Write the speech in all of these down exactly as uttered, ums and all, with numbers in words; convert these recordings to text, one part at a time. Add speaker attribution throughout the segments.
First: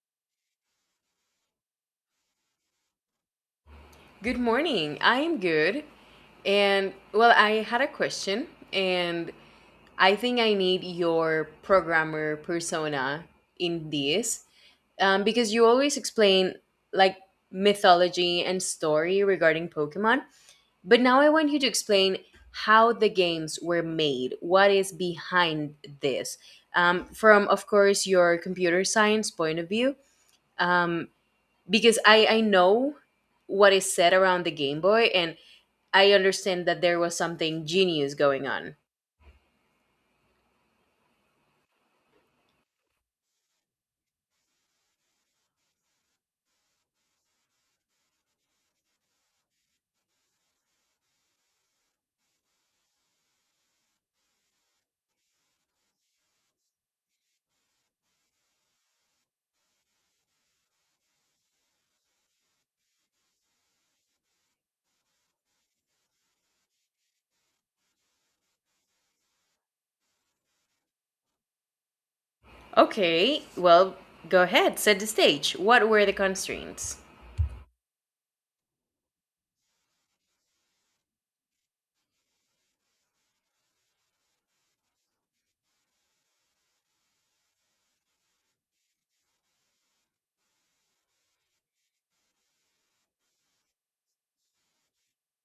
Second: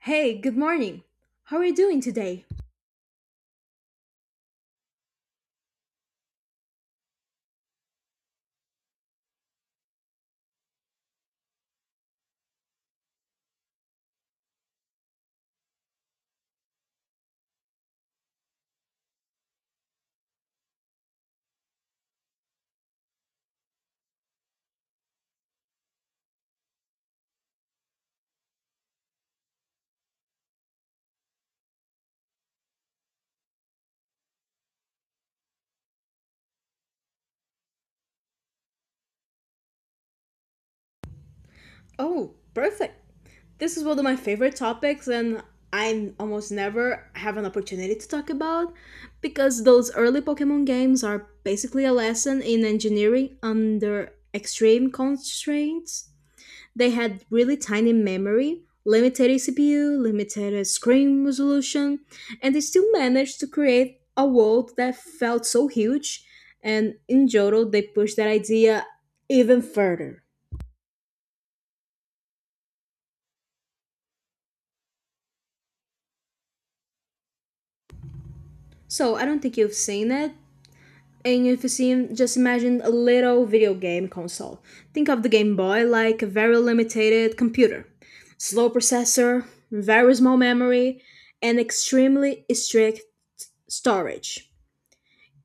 Speaker 1: Hey, good morning. How are you doing today?
Speaker 2: Good morning. I am good. And well, I had a question, and I think I need your programmer persona in this, um, because you always explain, like, mythology and story regarding Pokemon. But now I want you to explain how the games were made, what is behind this. Um, from, of course, your computer science point of view, um, because I I know what is said around the Game Boy and I understand that there was something genius going on.
Speaker 1: Oh, perfect. This is one of my favorite topics, and I almost never have an opportunity to talk about because those early Pokemon games are basically a lesson in engineering under extreme constraints. They had really tiny memory, limited C P U, limited screen resolution, and they still managed to create a world that felt so huge. And in Johto, they pushed that idea even further.
Speaker 2: Okay, well, go ahead, set the stage. What were the constraints?
Speaker 1: So I don't think you've seen it. And if you see, seen, just imagine a little video game console. Think of the Game Boy like a very limited computer. Slow processor, very small memory, and extremely strict storage.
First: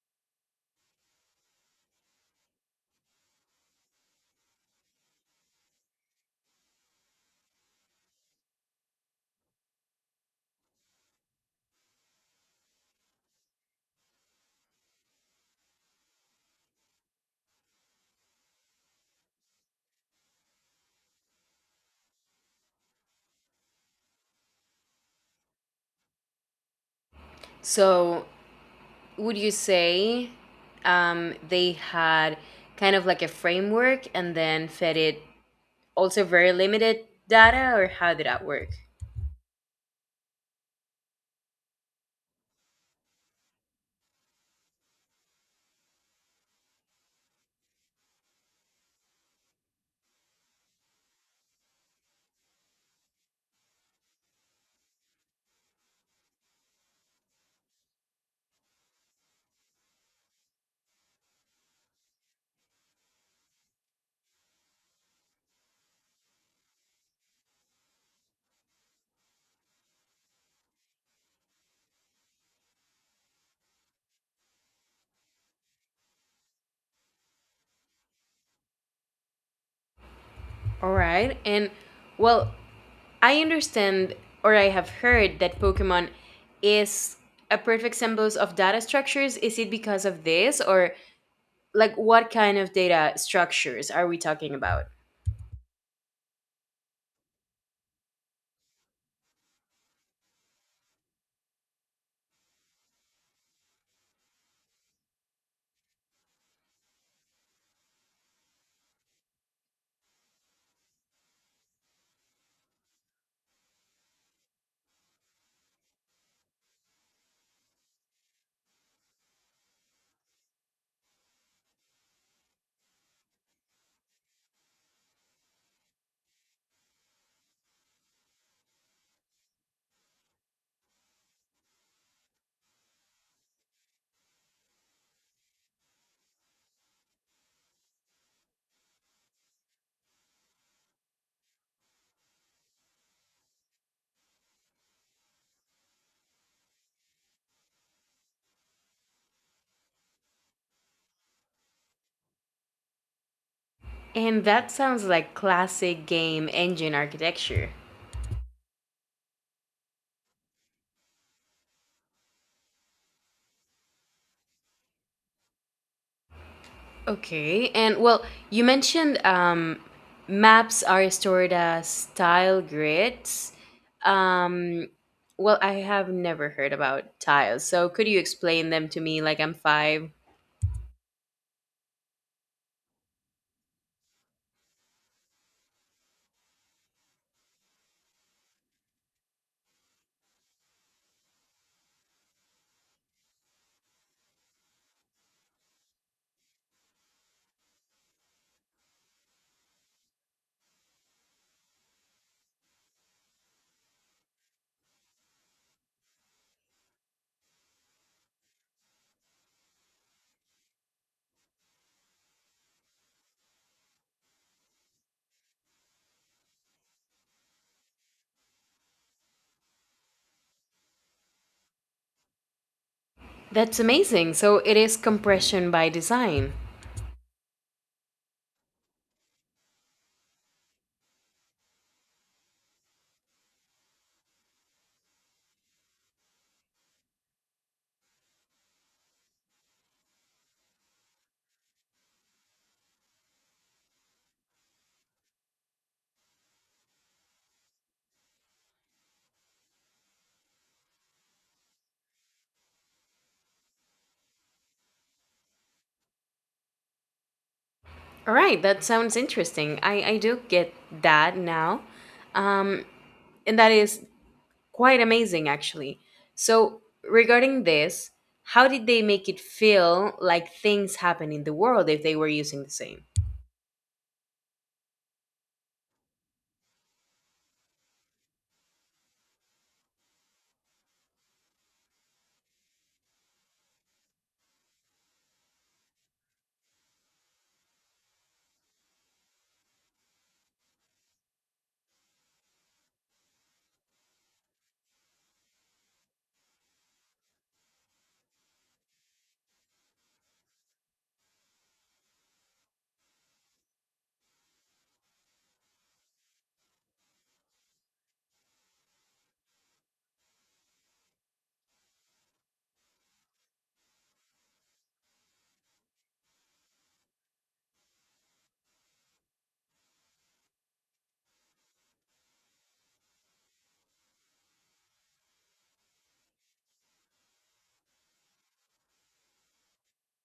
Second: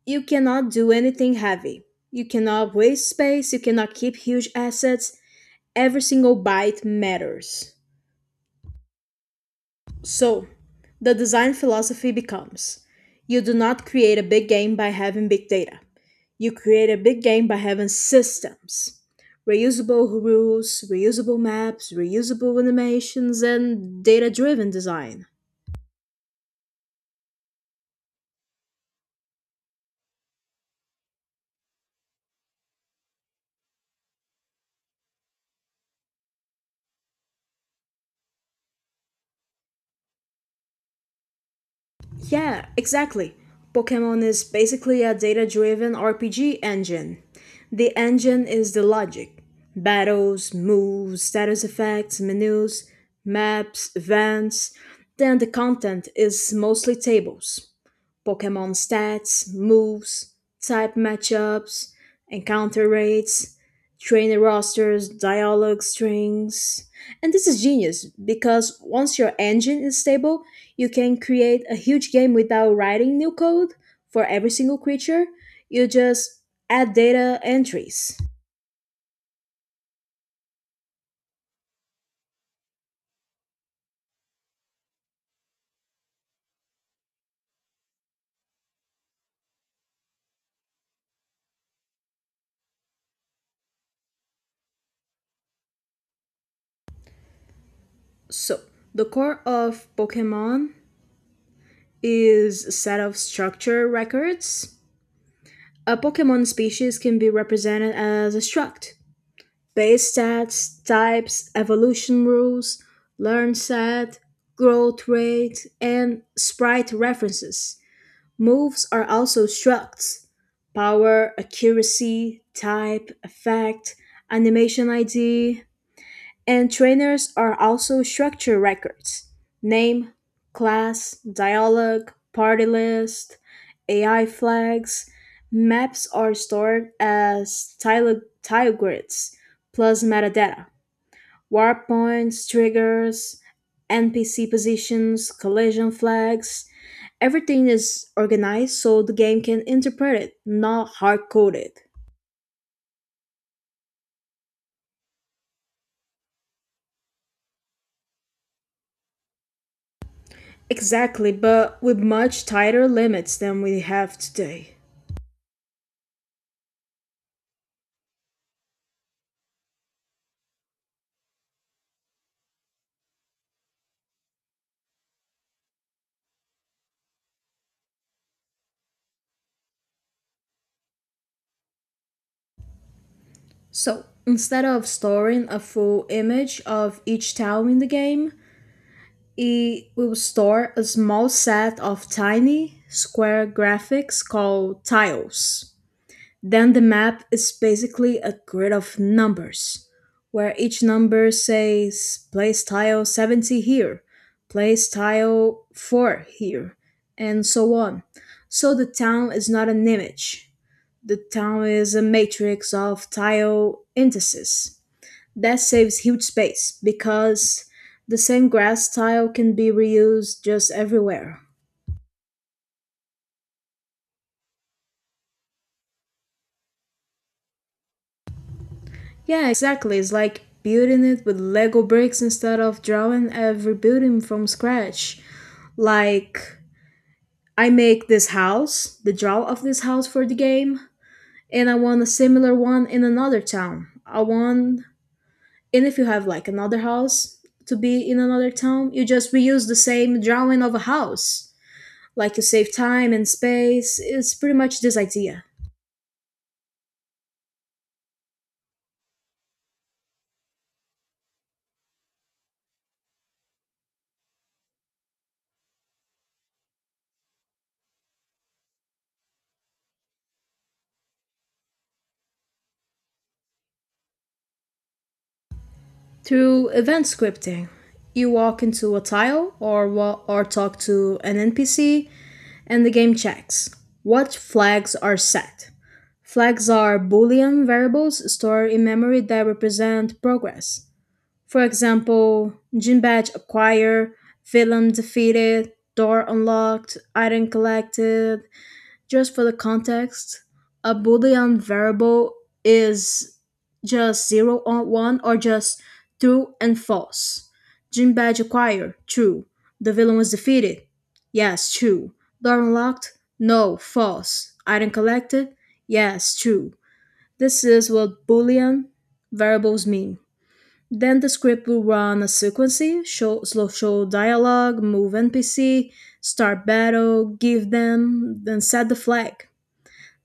Speaker 1: You cannot do anything heavy. You cannot waste space. You cannot keep huge assets. Every single byte matters. So, the design philosophy becomes you do not create a big game by having big data. You create a big game by having systems reusable rules, reusable maps, reusable animations, and data driven design.
Speaker 2: So, would you say um, they had kind of like a framework and then fed it also very limited data, or how did that work?
Speaker 1: Yeah, exactly. Pokemon is basically a data driven R P G engine. The engine is the logic battles, moves, status effects, menus, maps, events. Then the content is mostly tables. Pokemon stats, moves, type matchups, encounter rates, trainer rosters, dialogue strings. And this is genius because once your engine is stable, you can create a huge game without writing new code for every single creature. You just add data entries.
Speaker 2: All right, and well, I understand or I have heard that Pokemon is a perfect symbols of data structures. Is it because of this or like what kind of data structures are we talking about?
Speaker 1: So, the core of Pokemon is a set of structure records. A Pokemon species can be represented as a struct, base stats, types, evolution rules, learn set, growth rate, and sprite references. Moves are also structs. Power, accuracy, type, effect, animation I D, and trainers are also structure records name, class, dialogue, party list, A I flags. Maps are stored as tile, tile grids plus metadata, warp points, triggers, N P C positions, collision flags. Everything is organized so the game can interpret it, not hard coded.
Speaker 2: And that sounds like classic game engine architecture.
Speaker 1: Exactly, but with much tighter limits than we have today.
Speaker 2: Okay, and well, you mentioned um, maps are stored as tile grids. Um, well, I have never heard about tiles, so could you explain them to me like I'm five?
Speaker 1: So instead of storing a full image of each town in the game, it will store a small set of tiny square graphics called tiles. Then the map is basically a grid of numbers, where each number says place tile seventy here, place tile four here, and so on. So the town is not an image. The town is a matrix of tile indices that saves huge space because the same grass tile can be reused just everywhere.
Speaker 2: That's amazing. So it is compression by design.
Speaker 1: Yeah, exactly. It's like building it with Lego bricks instead of drawing every building from scratch. Like, I make this house, the draw of this house for the game, and I want a similar one in another town. I want, and if you have like another house to be in another town, you just reuse the same drawing of a house like you save time and space, it's pretty much this idea.
Speaker 2: All right, that sounds interesting. I, I do get that now. Um, and that is quite amazing, actually. So, regarding this, how did they make it feel like things happen in the world if they were using the same?
Speaker 1: Through event scripting, you walk into a tile or wa- or talk to an N P C and the game checks what flags are set. Flags are boolean variables stored in memory that represent progress. For example, gym badge acquired, villain defeated, door unlocked, item collected, just for the context, a Boolean variable is just zero or one or just true and false. Gym badge acquired, true. The villain was defeated, yes, true. Door unlocked, no, false. Item collected, yes, true. This is what Boolean variables mean. Then the script will run a sequence, show, slow show dialogue, move N P C, start battle, give them, then set the flag.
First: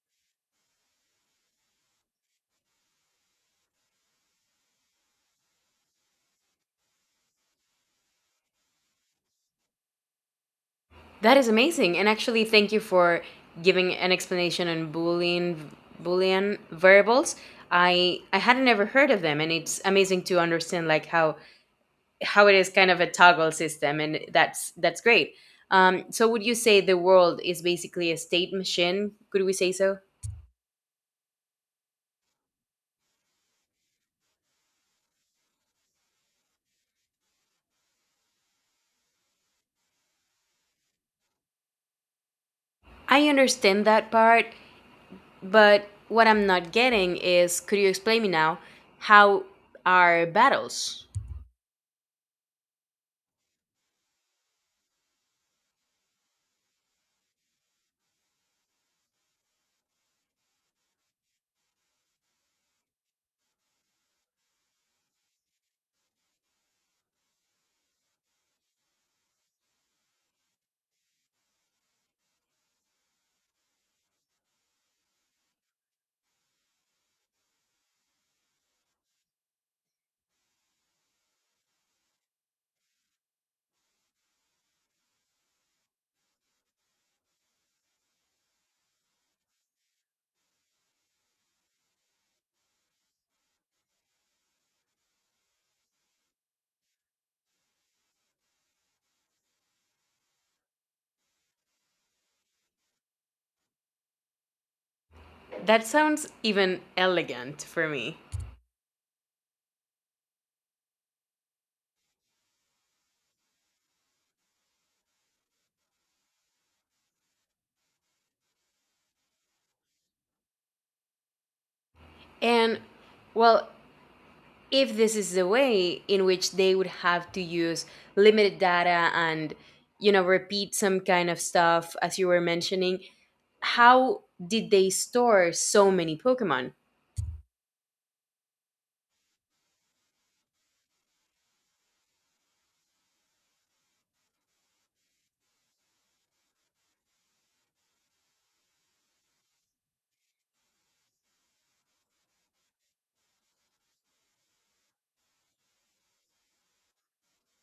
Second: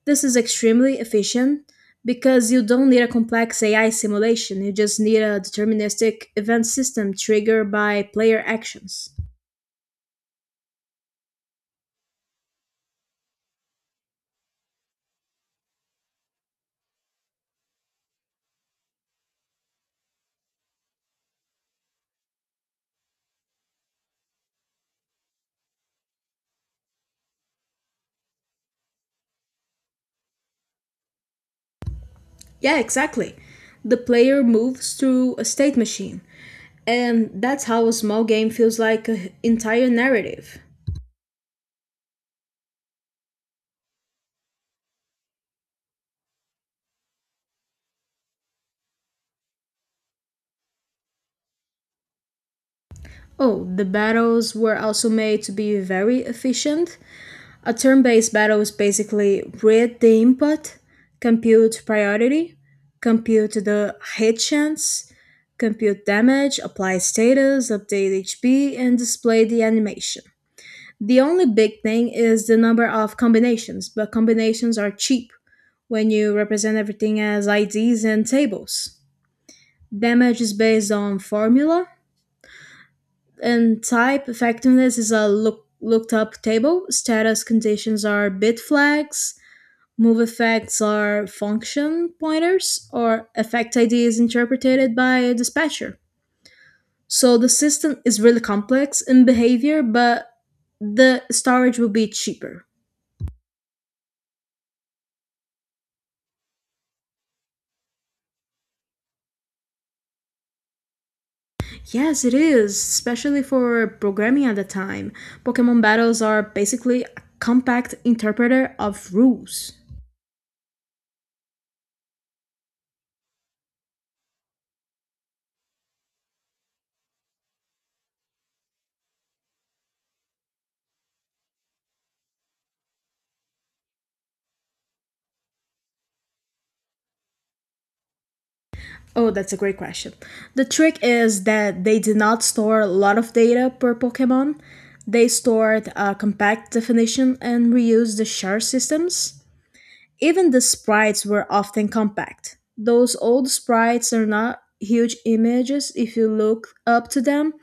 Speaker 1: This is extremely efficient because you don't need a complex A I simulation, you just need a deterministic event system triggered by player actions.
Speaker 2: That is amazing. And actually, thank you for giving an explanation on Boolean Boolean variables. I I hadn't ever heard of them, and it's amazing to understand like how how it is kind of a toggle system and that's that's great. Um, so would you say the world is basically a state machine, could we say so?
Speaker 1: Yeah, exactly. The player moves through a state machine, and that's how a small game feels like an entire narrative.
Speaker 2: I understand that part, but what I'm not getting is, could you explain me now how are battles?
Speaker 1: Oh, the battles were also made to be very efficient. A turn based battle is basically read the input, compute priority, compute the hit chance, compute damage, apply status, update H P, and display the animation. The only big thing is the number of combinations, but combinations are cheap when you represent everything as I Ds and tables. Damage is based on formula, and type effectiveness is a look, looked up table. Status conditions are bit flags, move effects are function pointers or effect I Ds interpreted by a dispatcher. So the system is really complex in behavior, but the storage will be cheaper.
Speaker 2: That sounds even elegant for me.
Speaker 1: Yes, it is, especially for programming at the time. Pokemon battles are basically a compact interpreter of rules.
Speaker 2: And, well, if this is the way in which they would have to use limited data and, you know, repeat some kind of stuff as you were mentioning, how did they store so many Pokemon?
Speaker 1: Oh, that's a great question. The trick is that they did not store a lot of data per Pokemon. They stored a compact definition and reused the shard systems. Even the sprites were often compact. Those old sprites are not huge images if you look up to them.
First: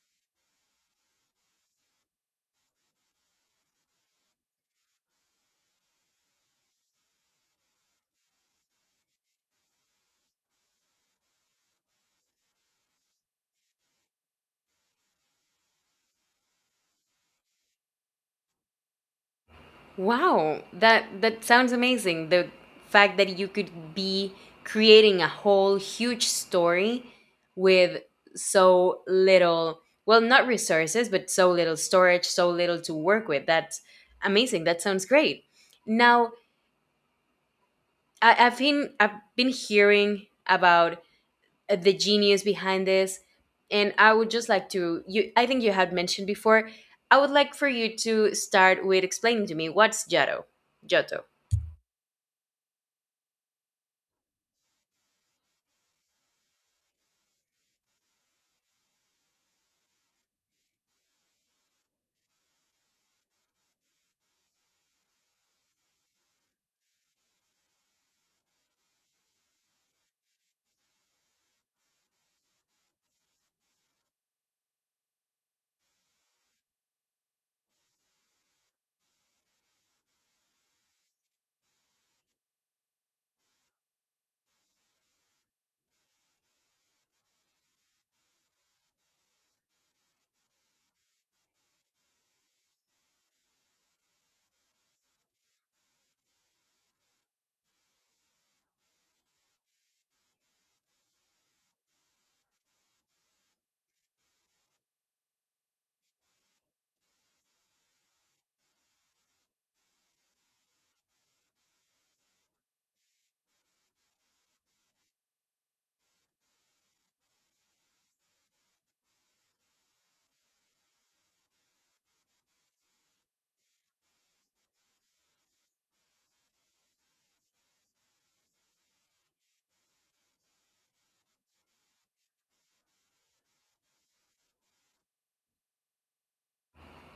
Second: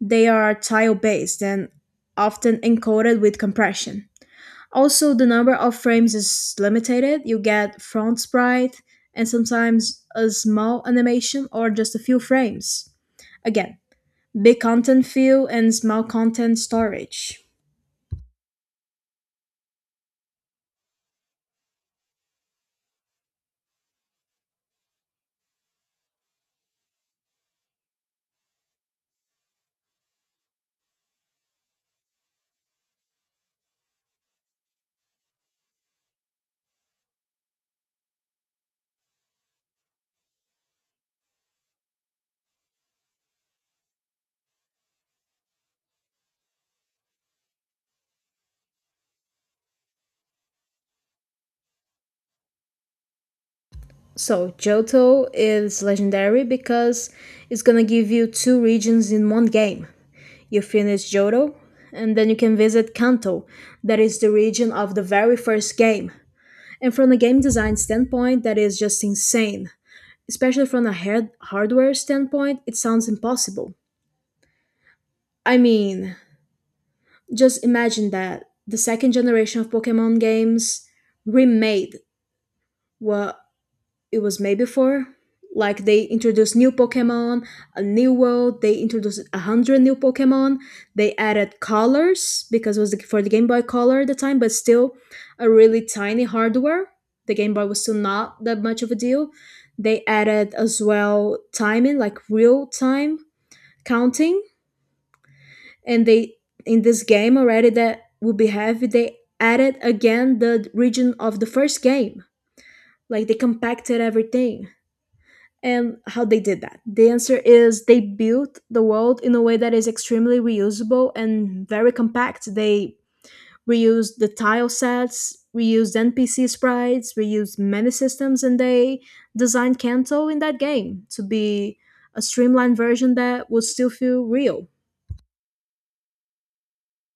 Speaker 1: They are tile based and often encoded with compression. Also, the number of frames is limited. You get front sprite and sometimes a small animation or just a few frames. Again, big content fill and small content storage.
Speaker 2: Wow, that that sounds amazing. The fact that you could be creating a whole huge story with so little, well, not resources, but so little storage, so little to work with. That's amazing. That sounds great. Now, I, I've been I've been hearing about uh, the genius behind this. And I would just like to you, I think you had mentioned before, I would like for you to start with explaining to me what's Giotto. Giotto.
Speaker 1: So, Johto is legendary because it's gonna give you two regions in one game. You finish Johto, and then you can visit Kanto, that is the region of the very first game. And from a game design standpoint, that is just insane. Especially from a hard- hardware standpoint, it sounds impossible. I mean, just imagine that the second generation of Pokemon games remade what it was made before. Like they introduced new Pokemon, a new world. They introduced a hundred new Pokemon. They added colors because it was the, for the Game Boy Color at the time, but still a really tiny hardware. The Game Boy was still not that much of a deal. They added as well timing, like real time counting, and they in this game already that would be heavy, they added again the region of the first game. Like they compacted everything. And how they did that, the answer is they built the world in a way that is extremely reusable and very compact. They reused the tile sets, reused NPC sprites, reused many systems, and they designed Kanto in that game to be a streamlined version that would still feel real.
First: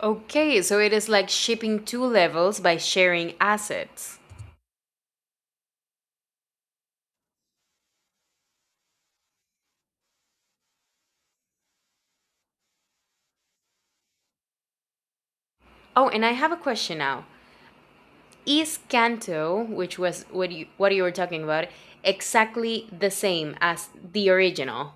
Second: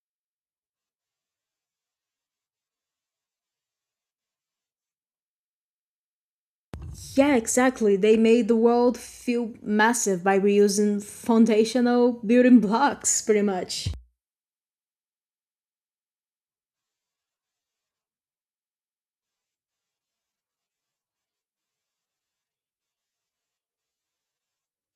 Speaker 2: Okay, so it is like shipping two levels by sharing assets.
Speaker 1: Yeah, exactly. They made the world feel massive by reusing foundational building blocks, pretty much.
Speaker 2: Oh, and I have a question now. Is Kanto, which was what you what you were talking about, exactly the same as the original?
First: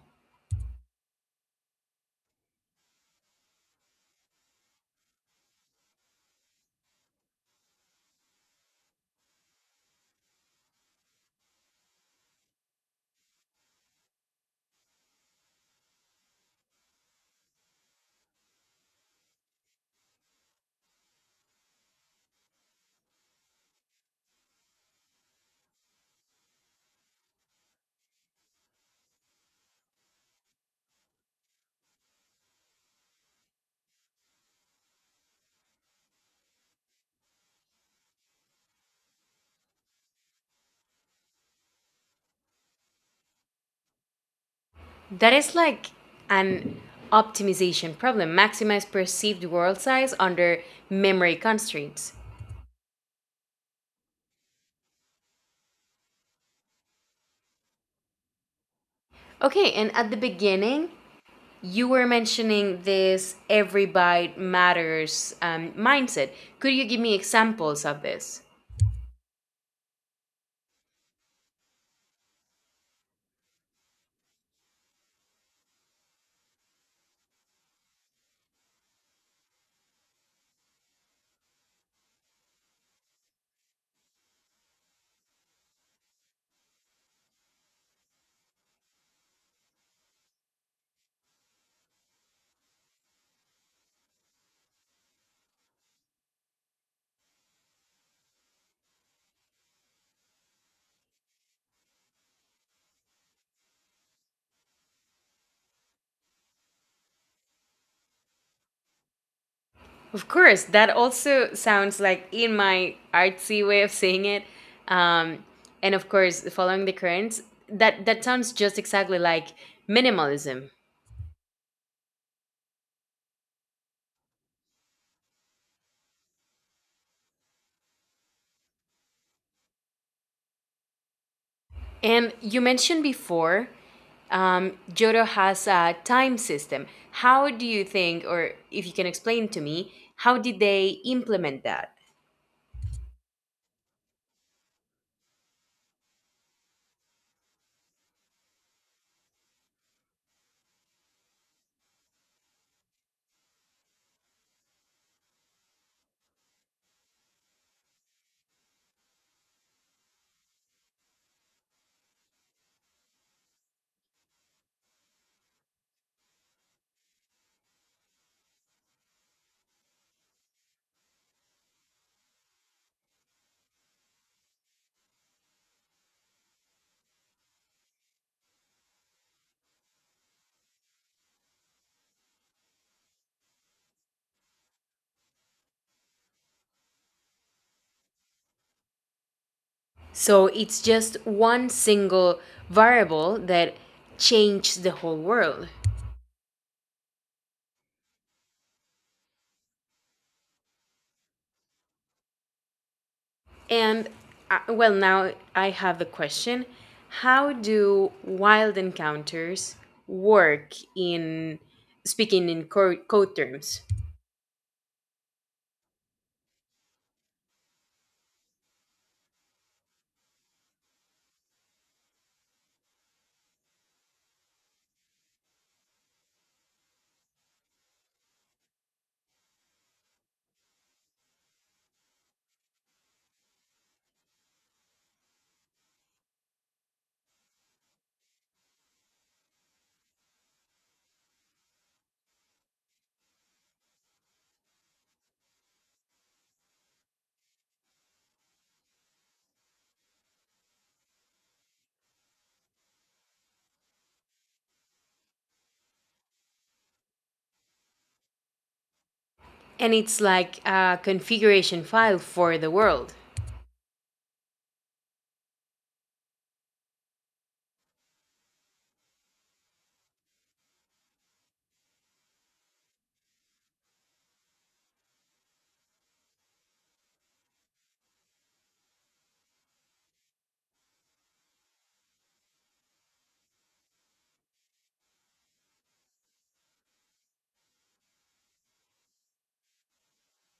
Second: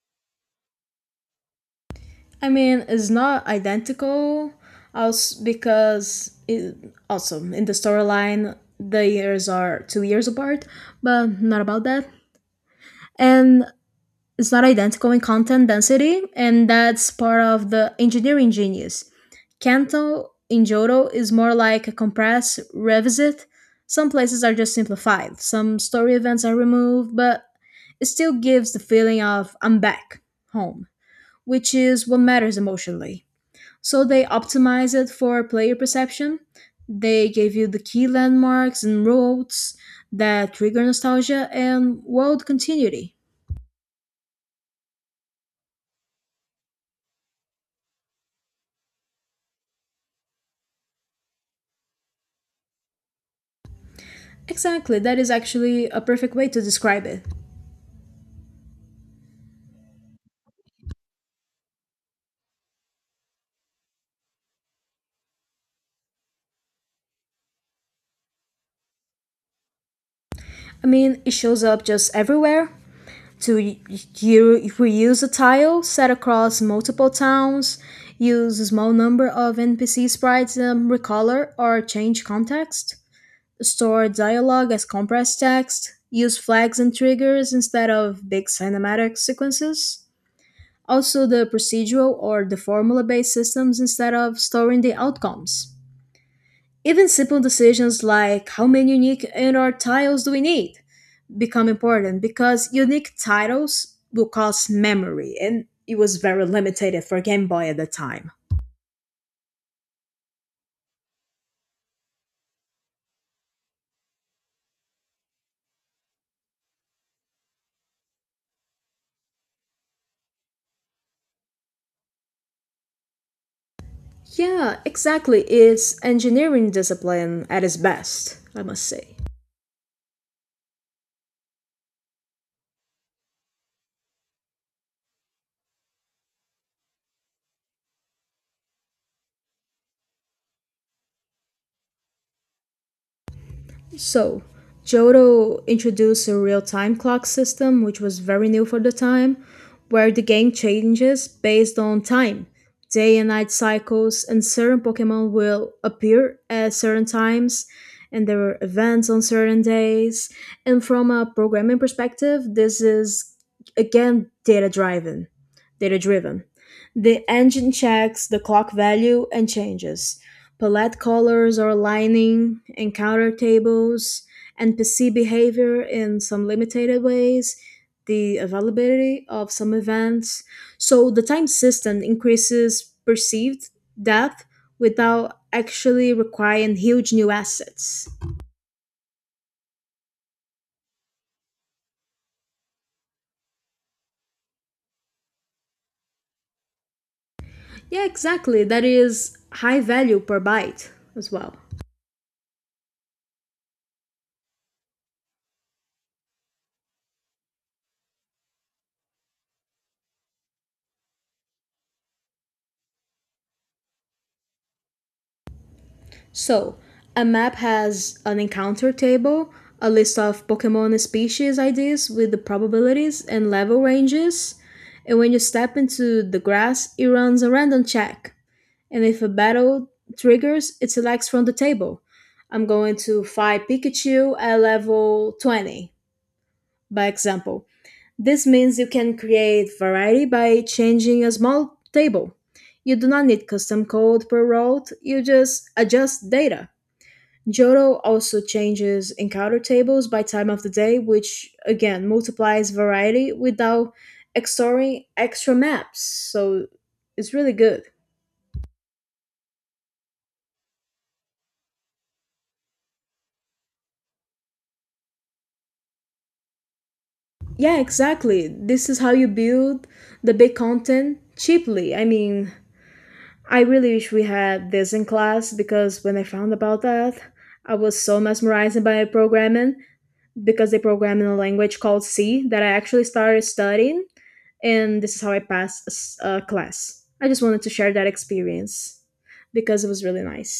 Speaker 1: I mean, it's not identical, also because it, also in the storyline the years are two years apart, but not about that. And it's not identical in content density, and that's part of the engineering genius. Kanto in Johto is more like a compress, revisit. Some places are just simplified, some story events are removed, but it still gives the feeling of I'm back home, which is what matters emotionally. So they optimize it for player perception. They gave you the key landmarks and roads that trigger nostalgia and world continuity.
Speaker 2: That is like an optimization problem. Maximize perceived world size under memory constraints.
Speaker 1: Exactly, that is actually a perfect way to describe it.
Speaker 2: Okay, and at the beginning, you were mentioning this every bite matters um, mindset. Could you give me examples of this?
Speaker 1: I mean, it shows up just everywhere. To y- you reuse a tile set across multiple towns, use a small number of N P C sprites and recolor or change context, store dialogue as compressed text, use flags and triggers instead of big cinematic sequences. Also, the procedural or the formula based systems instead of storing the outcomes. Even simple decisions like how many unique N R titles do we need become important because unique titles will cost memory and it was very limited for Game Boy at the time.
Speaker 2: Of course, that also sounds like in my artsy way of saying it. Um, and of course, following the currents, that, that sounds just exactly like minimalism.
Speaker 1: Yeah, exactly. It's engineering discipline at its best, I must say.
Speaker 2: And you mentioned before, um, Jodo has a time system. How do you think, or if you can explain to me, how did they implement that?
Speaker 1: So, Johto introduced a real time clock system, which was very new for the time, where the game changes based on time. Day and night cycles and certain Pokemon will appear at certain times, and there are events on certain days. And from a programming perspective, this is again data driven. Data driven. The engine checks the clock value and changes. Palette colors or lining, encounter tables, N P C behavior in some limited ways, the availability of some events. So the time system increases perceived depth without actually requiring huge new assets.
Speaker 2: So it's just one single variable that changed the whole world.
Speaker 1: Yeah, exactly. That is high value per byte as well.
Speaker 2: And, uh, well, now I have a question. How do wild encounters work in, speaking in co- code terms?
Speaker 1: So, a map has an encounter table, a list of Pokemon species I Ds with the probabilities and level ranges, and when you step into the grass, it runs a random check. And if a battle triggers, it selects from the table. I'm going to fight Pikachu at level twenty, by example. This means you can create variety by changing a small table. You do not need custom code per route, you just adjust data. Johto also changes encounter tables by time of the day, which again multiplies variety without extorting extra maps. So it's really good.
Speaker 2: And it's like a configuration file for the world.
Speaker 1: Yeah, exactly. This is how you build the big content cheaply. I mean, I really wish we had this in class because when I found about that, I was so mesmerized by programming because they program in a language called C that I actually started studying and this is how I passed a s- a class. I just wanted to share that experience because it was really nice.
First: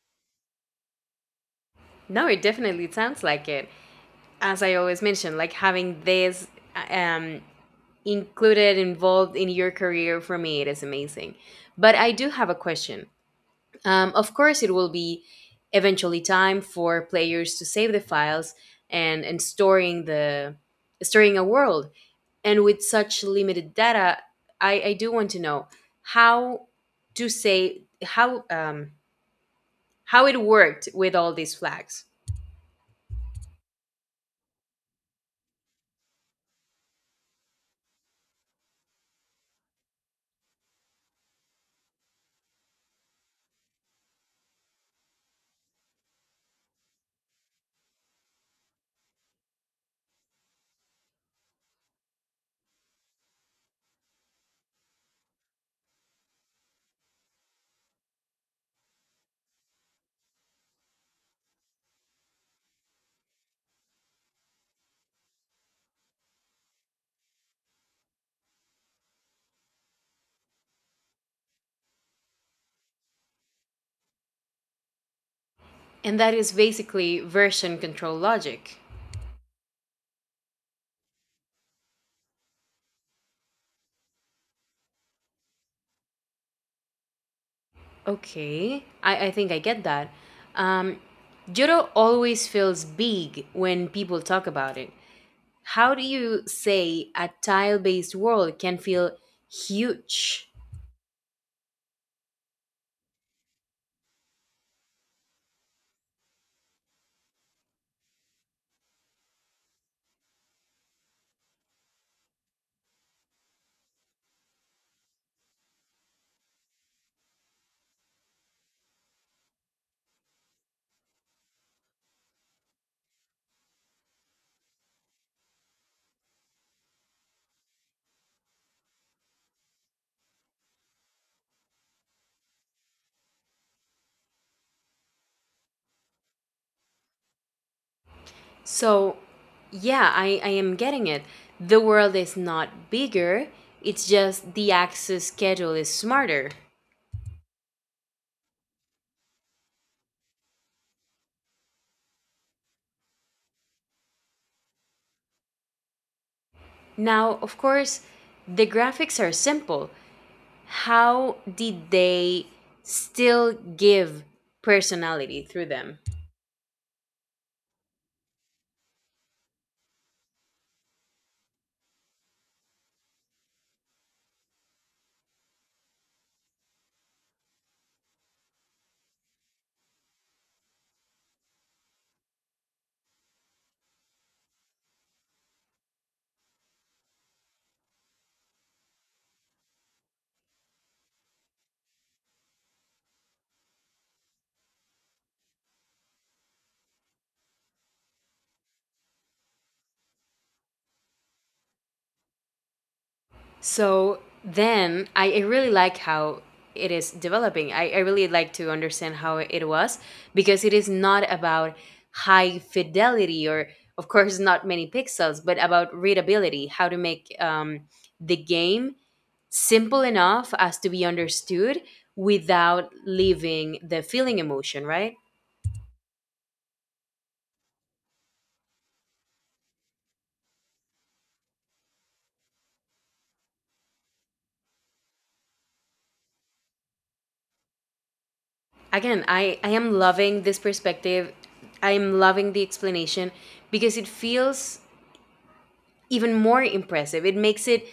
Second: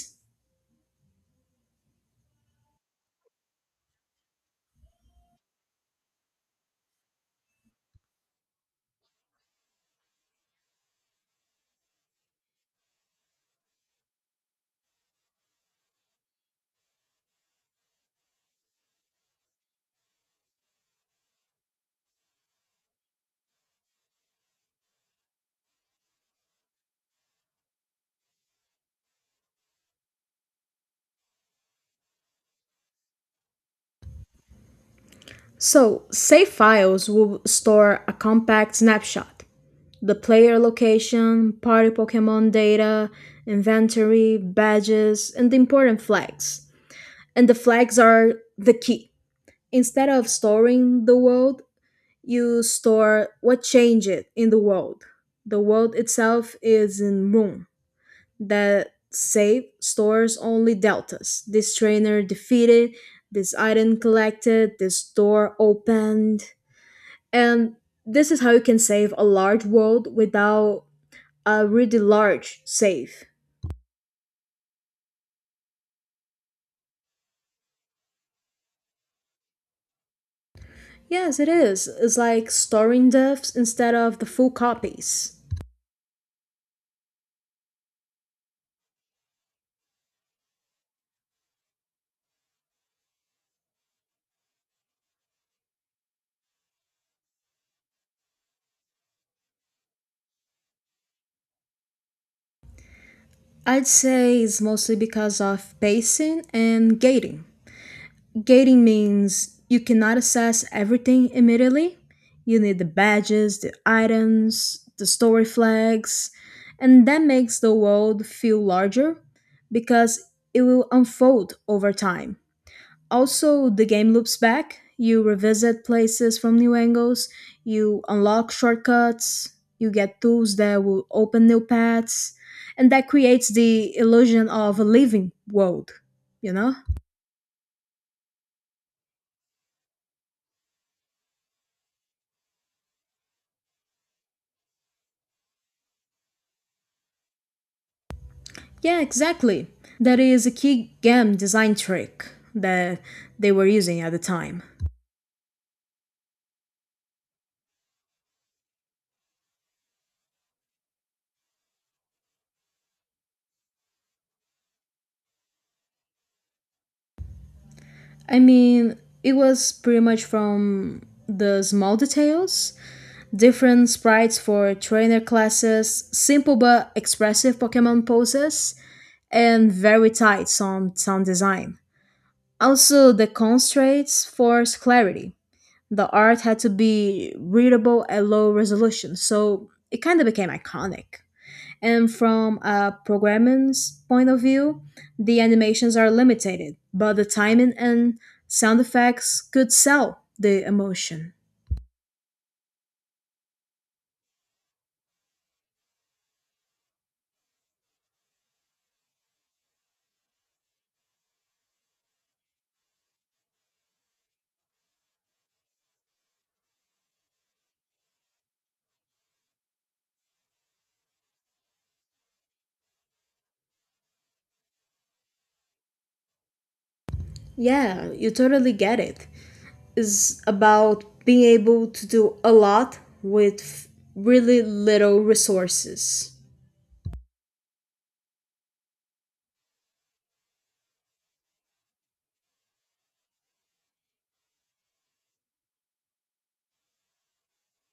Speaker 2: No, it definitely sounds like it. As I always mention, like having this um, included, involved in your career, for me it is amazing, but I do have a question. Um, of course, it will be eventually time for players to save the files and and storing the storing a world, and with such limited data, i i do want to know how to say how, um how it worked with all these flags.
Speaker 1: So, save files will store a compact snapshot, the player location, party Pokemon data, inventory, badges, and the important flags. And the flags are the key. Instead of storing the world, you store what changed in the world. The world itself is in room that save stores only deltas. This trainer defeated, this item collected, this door opened. And this is how you can save a large world without a really large save.
Speaker 2: And that is basically version control logic.
Speaker 1: Yes, it is. It's like storing diffs instead of the full copies.
Speaker 2: Okay, I, I think I get that. Um, Judo always feels big when people talk about it. How do you say a tile based world can feel huge?
Speaker 1: I'd say it's mostly because of pacing and gating. Gating means you cannot access everything immediately. You need the badges, the items, the story flags, and that makes the world feel larger because it will unfold over time. Also, the game loops back. You revisit places from new angles, you unlock shortcuts, you get tools that will open new paths, and that creates the illusion of a living world, you know?
Speaker 2: So, yeah, I, I am getting it. The world is not bigger, it's just the access schedule is smarter.
Speaker 1: Yeah, exactly. That is a key game design trick that they were using at the time.
Speaker 2: Now, of course, the graphics are simple. How did they still give personality through them?
Speaker 1: I mean, it was pretty much from the small details, different sprites for trainer classes, simple but expressive Pokemon poses, and very tight sound, sound design. Also, the constraints forced clarity. The art had to be readable at low resolution, so it kind of became iconic. And from a programming's point of view, the animations are limited, but the timing and sound effects could sell the emotion.
Speaker 2: So then I, I really like how it is developing. I, I really like to understand how it was, because it is not about high fidelity or, of course, not many pixels, but about readability, how to make um, the game simple enough as to be understood without leaving the feeling emotion, right?
Speaker 1: Yeah, you totally get it. It's about being able to do a lot with really little resources.
Speaker 2: Again, I, I am loving this perspective. I am loving the explanation because it feels even more impressive. It makes it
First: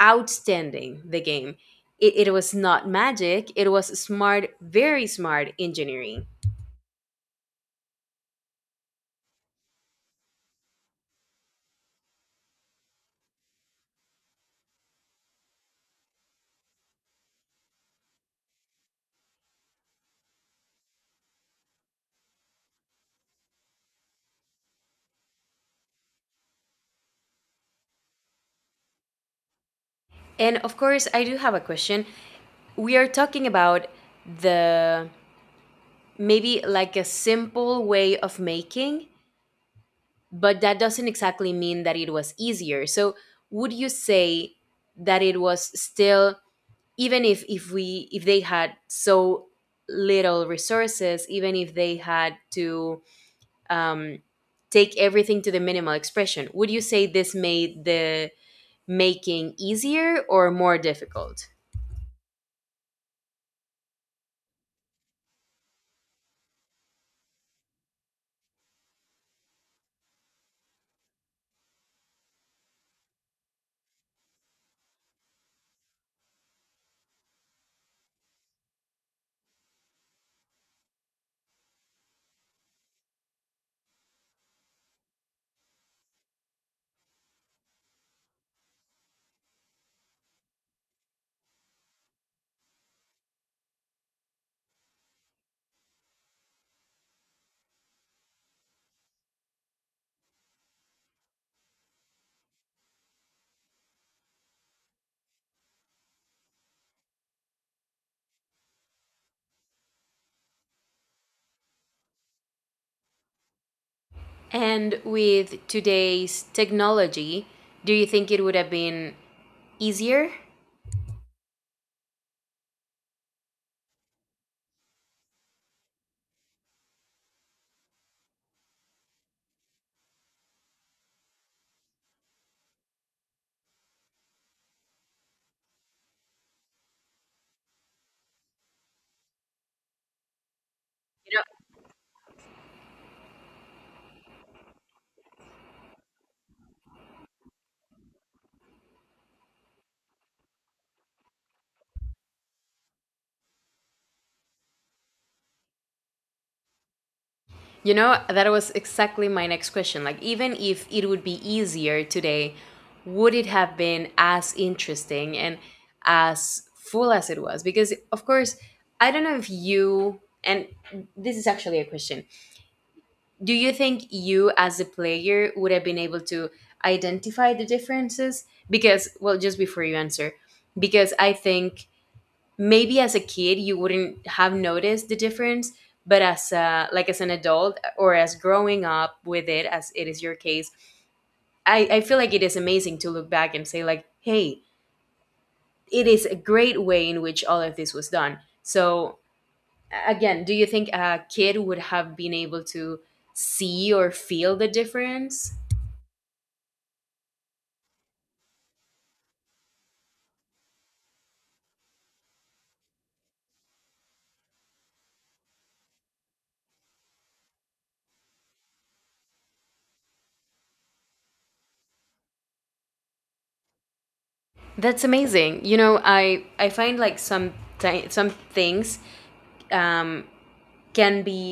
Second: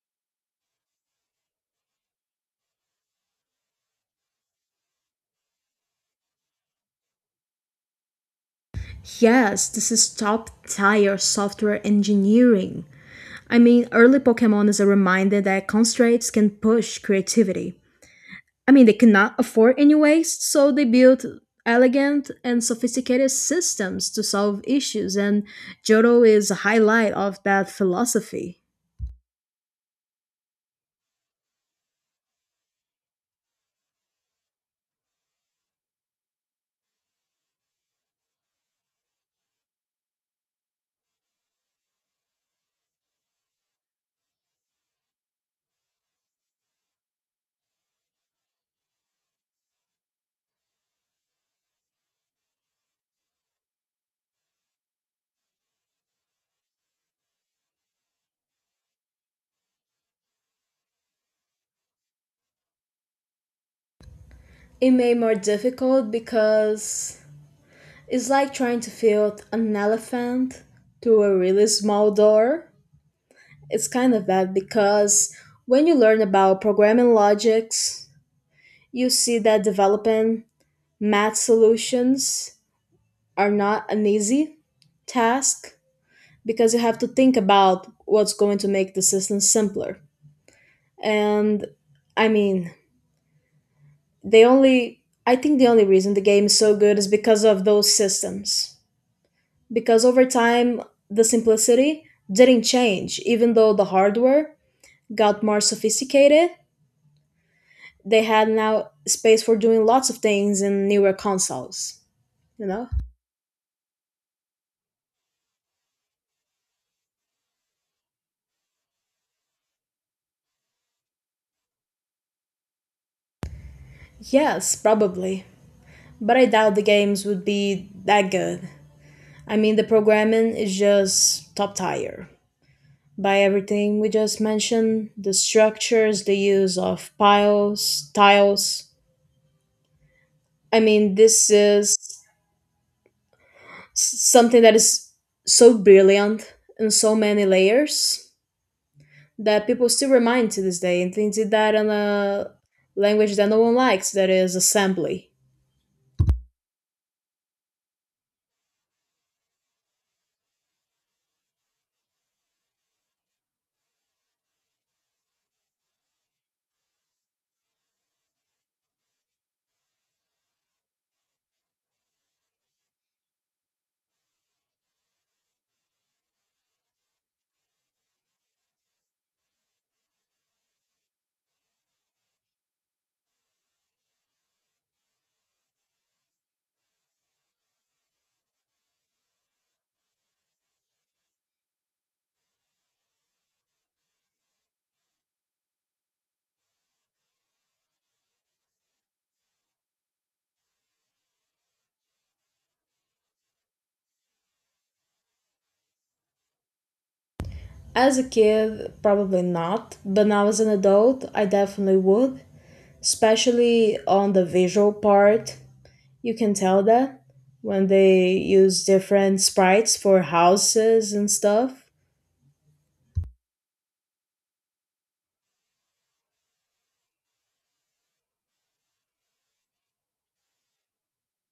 Speaker 2: outstanding the game. It, it was not magic, it was smart, very smart engineering.
Speaker 1: Yes, this is top tier software engineering. I mean, early Pokemon is a reminder that constraints can push creativity. I mean, they cannot afford any waste, so they built elegant and sophisticated systems to solve issues, and Johto is a highlight of that philosophy.
Speaker 2: And of course, I do have a question. We are talking about the maybe like a simple way of making, but that doesn't exactly mean that it was easier. So, would you say that it was still, even if if we, if they had so little resources, even if they had to um, take everything to the minimal expression. Would you say this made the making easier or more difficult?
Speaker 1: It made more difficult because it's like trying to fit an elephant through a really small door. It's kind of bad because when you learn about programming logics, you see that developing math solutions are not an easy task because you have to think about what's going to make the system simpler. And I mean, the only I think the only reason the game is so good is because of those systems. Because over time the simplicity didn't change even though the hardware got more sophisticated, they had now space for doing lots of things in newer consoles, you know?
Speaker 2: And with today's technology, do you think it would have been easier?
Speaker 1: Yes, probably. But I doubt the games would be that good. I mean, the programming is just top tier. By everything we just mentioned, the structures, the use of piles tiles. I mean, this is s- something that is so brilliant in so many layers that people still remind to this day, and they did that in a language that no one likes, that is assembly.
Speaker 2: You know, that was exactly my next question. Like, even if it would be easier today, would it have been as interesting and as full as it was? Because, of course, I don't know if you, and this is actually a question, do you think you as a player would have been able to identify the differences? Because, well, just before you answer, because I think maybe as a kid you wouldn't have noticed the difference, but as a, like as an adult or as growing up with it as it is your case, I, I feel like it is amazing to look back and say like hey, it is a great way in which all of this was done. So a- again, do you think a kid would have been able to see or feel the difference?
Speaker 1: As a kid, probably not, but now as an adult, I definitely would, especially on the visual part. You can tell that when they use different sprites for houses and stuff.
Speaker 2: That's amazing. You know, I I find like some thi- some things um, can be,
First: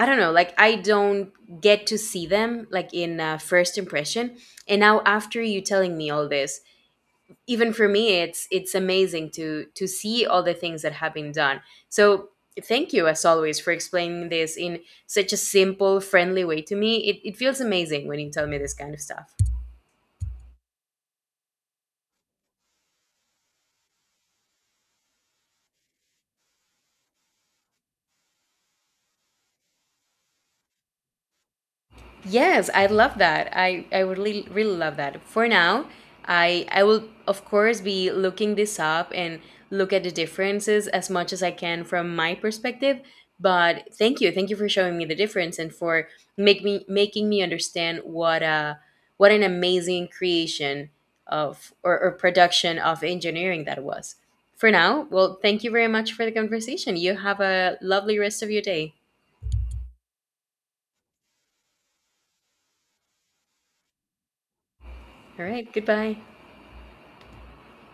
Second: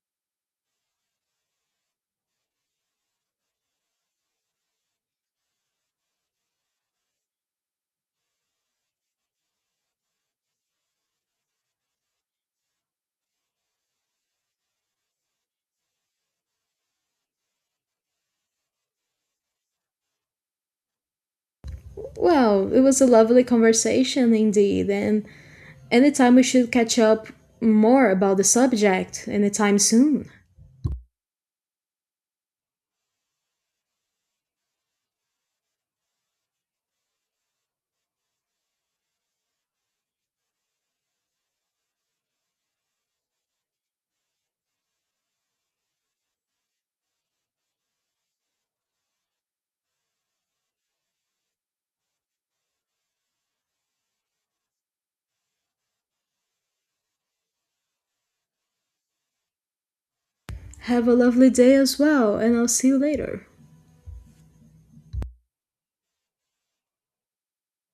Speaker 2: I don't know. Like I don't get to see them like in uh, first impression, and now after you telling me all this, even for me, it's it's amazing to to see all the things that have been done. So thank you as always for explaining this in such a simple, friendly way to me. It it feels amazing when you tell me this kind of stuff.
Speaker 1: Well, it was a lovely conversation indeed, and anytime we should catch up more about the subject anytime soon.
Speaker 2: Yes, I love that. I, I would really, really love that. For now, I I will of course be looking this up and look at the differences as much as I can from my perspective. But thank you, thank you for showing me the difference and for make me making me understand what a what an amazing creation of, or, or production of engineering that was. For now, well, thank you very much for the conversation. You have a lovely rest of your day.
Speaker 1: Have a lovely day as well, and I'll see you later.
Speaker 2: All right, goodbye.